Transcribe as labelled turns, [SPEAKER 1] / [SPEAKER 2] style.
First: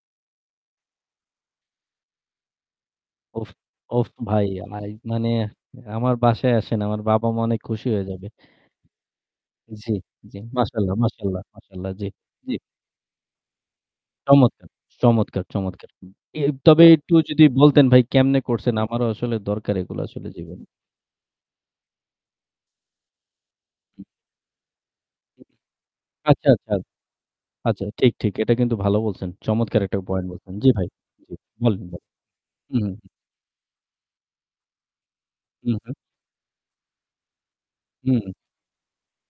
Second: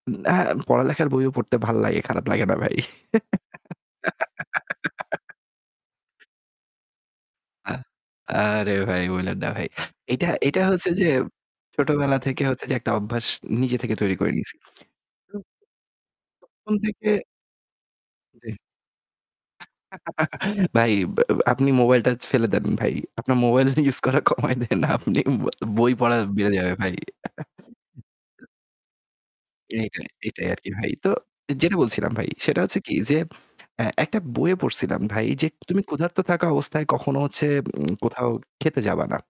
[SPEAKER 1] উ আ পড়ালেখার বইও পড়তে ভাল লাগে, খারাপ লাগে না ভাই।
[SPEAKER 2] উফ! উফ! ভাই, মানে মানে আমার বাসায় আসেন। আমার বাবা-মা অনেক
[SPEAKER 1] আ
[SPEAKER 2] খুশি হয়ে যাবে।
[SPEAKER 1] আরে ভাই বইলেন না ভাই।
[SPEAKER 2] জি,
[SPEAKER 1] এইটা
[SPEAKER 2] জি,
[SPEAKER 1] এইটা হচ্ছে
[SPEAKER 2] মাশাল্লাহ,
[SPEAKER 1] যে
[SPEAKER 2] মাশাল্লাহ, মাশাল্লাহ। জি,
[SPEAKER 1] ছোটবেলা থেকে
[SPEAKER 2] জি।
[SPEAKER 1] হচ্ছে যে একটা অভ্যাস নিজে থেকে তৈরি করে নিছি।
[SPEAKER 2] চমৎকার, চমৎকার,
[SPEAKER 1] [unintelligible]
[SPEAKER 2] চমৎকার। এ
[SPEAKER 1] তখন
[SPEAKER 2] তবে
[SPEAKER 1] থেকে
[SPEAKER 2] একটু যদি বলতেন ভাই কেমনে
[SPEAKER 1] যে
[SPEAKER 2] করছেন? আমারও আসলে দরকার এগুলা আসলে জীবনে।
[SPEAKER 1] ভাই, আপনি মোবাইলটা ফেলে দেন ভাই। আপনার মোবাইলটা ইউজ
[SPEAKER 2] উ
[SPEAKER 1] করা কমায় দেন, আপনি
[SPEAKER 2] উ
[SPEAKER 1] বই পড়া
[SPEAKER 2] আচ্ছা,
[SPEAKER 1] বেড়ে যাবে
[SPEAKER 2] আচ্ছা,
[SPEAKER 1] ভাই।
[SPEAKER 2] আচ্ছা, ঠিক, ঠিক। এটা কিন্তু ভালো বলছেন। চমৎকার একটা
[SPEAKER 1] এইটাই,
[SPEAKER 2] point
[SPEAKER 1] এইটাই
[SPEAKER 2] বলছেন।
[SPEAKER 1] আর
[SPEAKER 2] জি
[SPEAKER 1] কি
[SPEAKER 2] ভাই।
[SPEAKER 1] ভাই। তো
[SPEAKER 2] জি
[SPEAKER 1] যেটা
[SPEAKER 2] [unintelligible]
[SPEAKER 1] বলছিলাম ভাই সেটা
[SPEAKER 2] উ
[SPEAKER 1] হচ্ছে কি
[SPEAKER 2] হু।
[SPEAKER 1] যে, এ একটা বইয়ে পড়ছিলাম ভাই যে
[SPEAKER 2] উ
[SPEAKER 1] তুমি
[SPEAKER 2] হু।
[SPEAKER 1] ক্ষুধার্ত থাকা অবস্থায় কখনো হচ্ছে উ
[SPEAKER 2] উ
[SPEAKER 1] কোথাও
[SPEAKER 2] হু।
[SPEAKER 1] খেতে যাবা না।